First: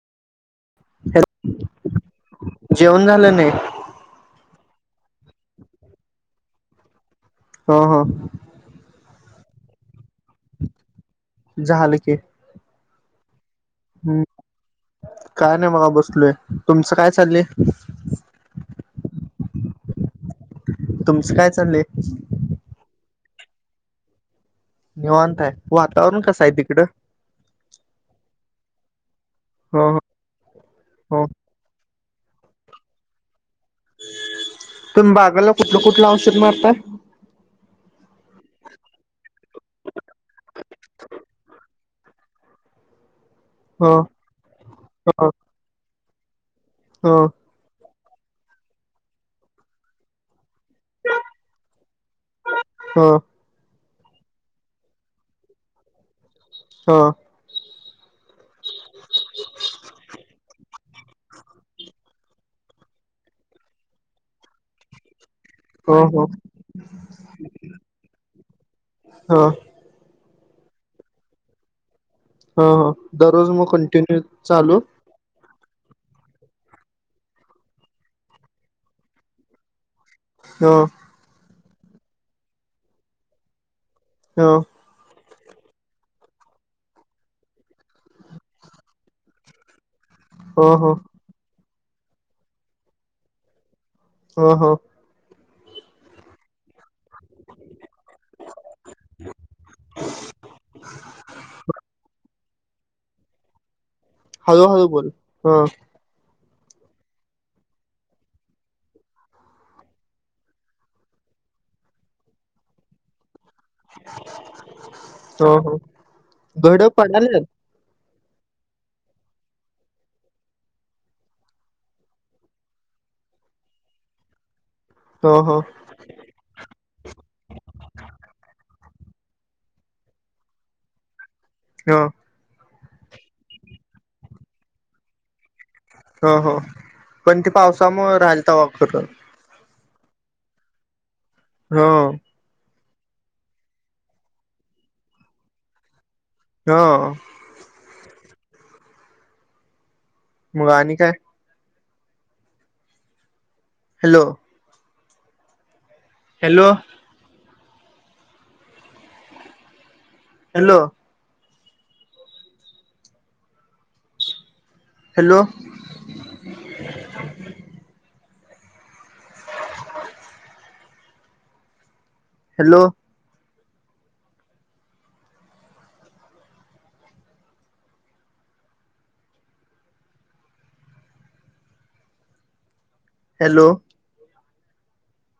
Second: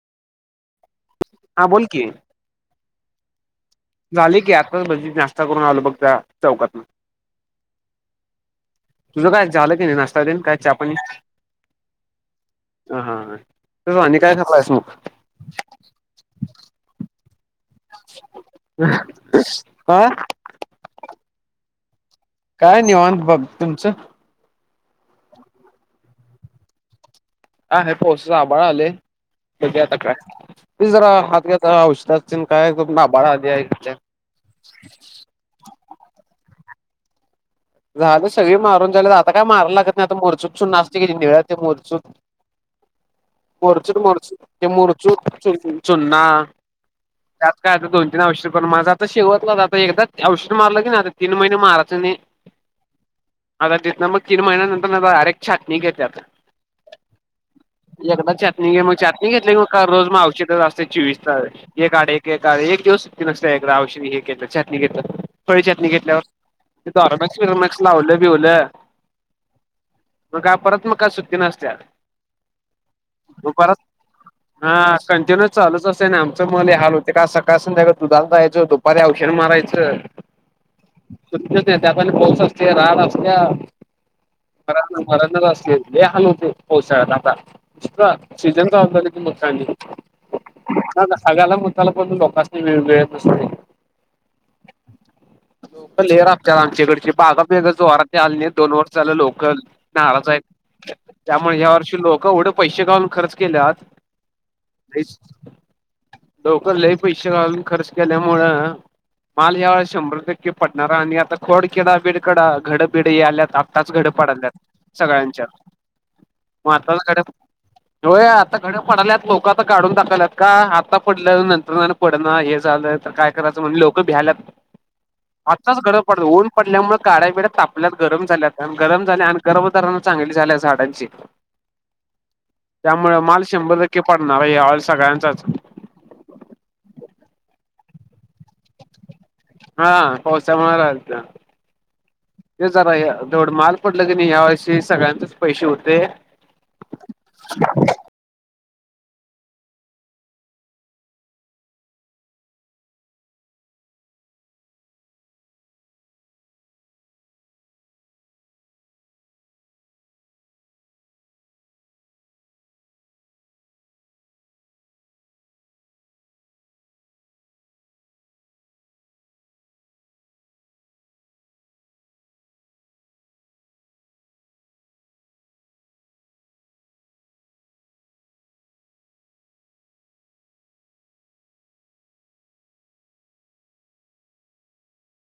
Hello, हा बोल कि जेवण झालं नाही. झाले की आताच भजी नाष्टा करून आलो बघ त्या चौकातून हा हा. तुझं काय झालं की नाही नाश्ता तेन काय चापाणी झालं की ह हा तेच की आणि हम्म काय करायलास मग काय नाही मग बसलोय तुमचं काय चाललंय. आ. तुमचं काय चाललंय? काय निवांत बघ तुमचं? निवांत आहे वातावरण कसं आहे तिकडं. हा आहे थोडसं आभाळ आलय बघूया हो आता हो काय ते जरा हो हात घ्याता औषधात काय [unintelligible] तुम्ही बागला कुठलं कुठलं औषध मारताय झालं सगळी मारून झालं आता काय माराय लागत नाही आता मोरचूत चून असतय की ते निळं ते मोरचूत [inaudible] हो मोरचूद मोरचू ते मोरचुद चू चुना ह त्यात काय आता दोन तीन औषध पण माझं आता शेवतला जातय आता एकदा औषध मारलं की आता तीन महिने माराच नाही हा आता तिथनं मग तीन महिन्या नंतर ना डायरेक्ट छाटणी घेत्यात हो एकदा चटणी घे मग चटणी घेतली क मग का रोज मग औषध जास्त चिवीसतात एक आड एक एक आ एक दिवस सुटती नसत एक गवशी हे घेतात चटणी घेतात फळी ातणी हो घेतल्यावर त आ मक्स लावलं बिवलं हो मग का परत मग काय सुट्टी नसत हा हा दररोज मग कंटिन्यू चालू कंटिन्यूस चालच असतेय ना आमचं म हे हाल होते का सकाळ संध्याकाळ दुधात जाहायचं दुपारी औषध मारायचं हो त नाही त्या प पाऊस असते राड असत्या हा मर असले हाल होते पोहसाळ्यात आता इ सीझन का आल ति म कानी हो हो हगाला म त्याला पण लोकांनी वेगळेत नस हो हो ले आपल्या तच्याकडची बागा बेगच वात आ नाही दोन वर्ष झालं लोकल नाराज आहेत त्यामुळे ह्या वर्षी लोक एवढे पैसे काालून खर्च केले हळूहळू नाही बोल हो लवकर ल पैसे काालून खर्च केल्यामुळं माल ह्या वेळेस शंभर टक्के पडणारा आणि आता खोडकडा बिडकडा घडबिड आल्यात आताच घड पाडल्यात सगळ्यांच्या हो हो मग आत्ताला घड होय आता घड पडाल्यात लोक आता काढून टाकाल्यात का आता पडल्या नंतर पड हे झालं तर काय करायचं म्ह लोक भ्याय ह आजताच गड ऊन पडल्यामुळे काड्या बिड्या तापल्यात गरम झाल्यात आणि गरम झाल्या आणि गर्मधारना चांगली झाल्या झाडांची ह त्यामुळे माल शंभर टक्के पडणार आहे हे हऑॉईल सगळ्यांचाच हो हो कोण ते पावसामुळे राहिलता वॉक करून हा पावसा मार होा ते जरा जवढं माल पडलं की नाही या वर्षी सगळ्यांचेच पैसे होते हा ह मुगणी काय hello hello hello hello hello hello.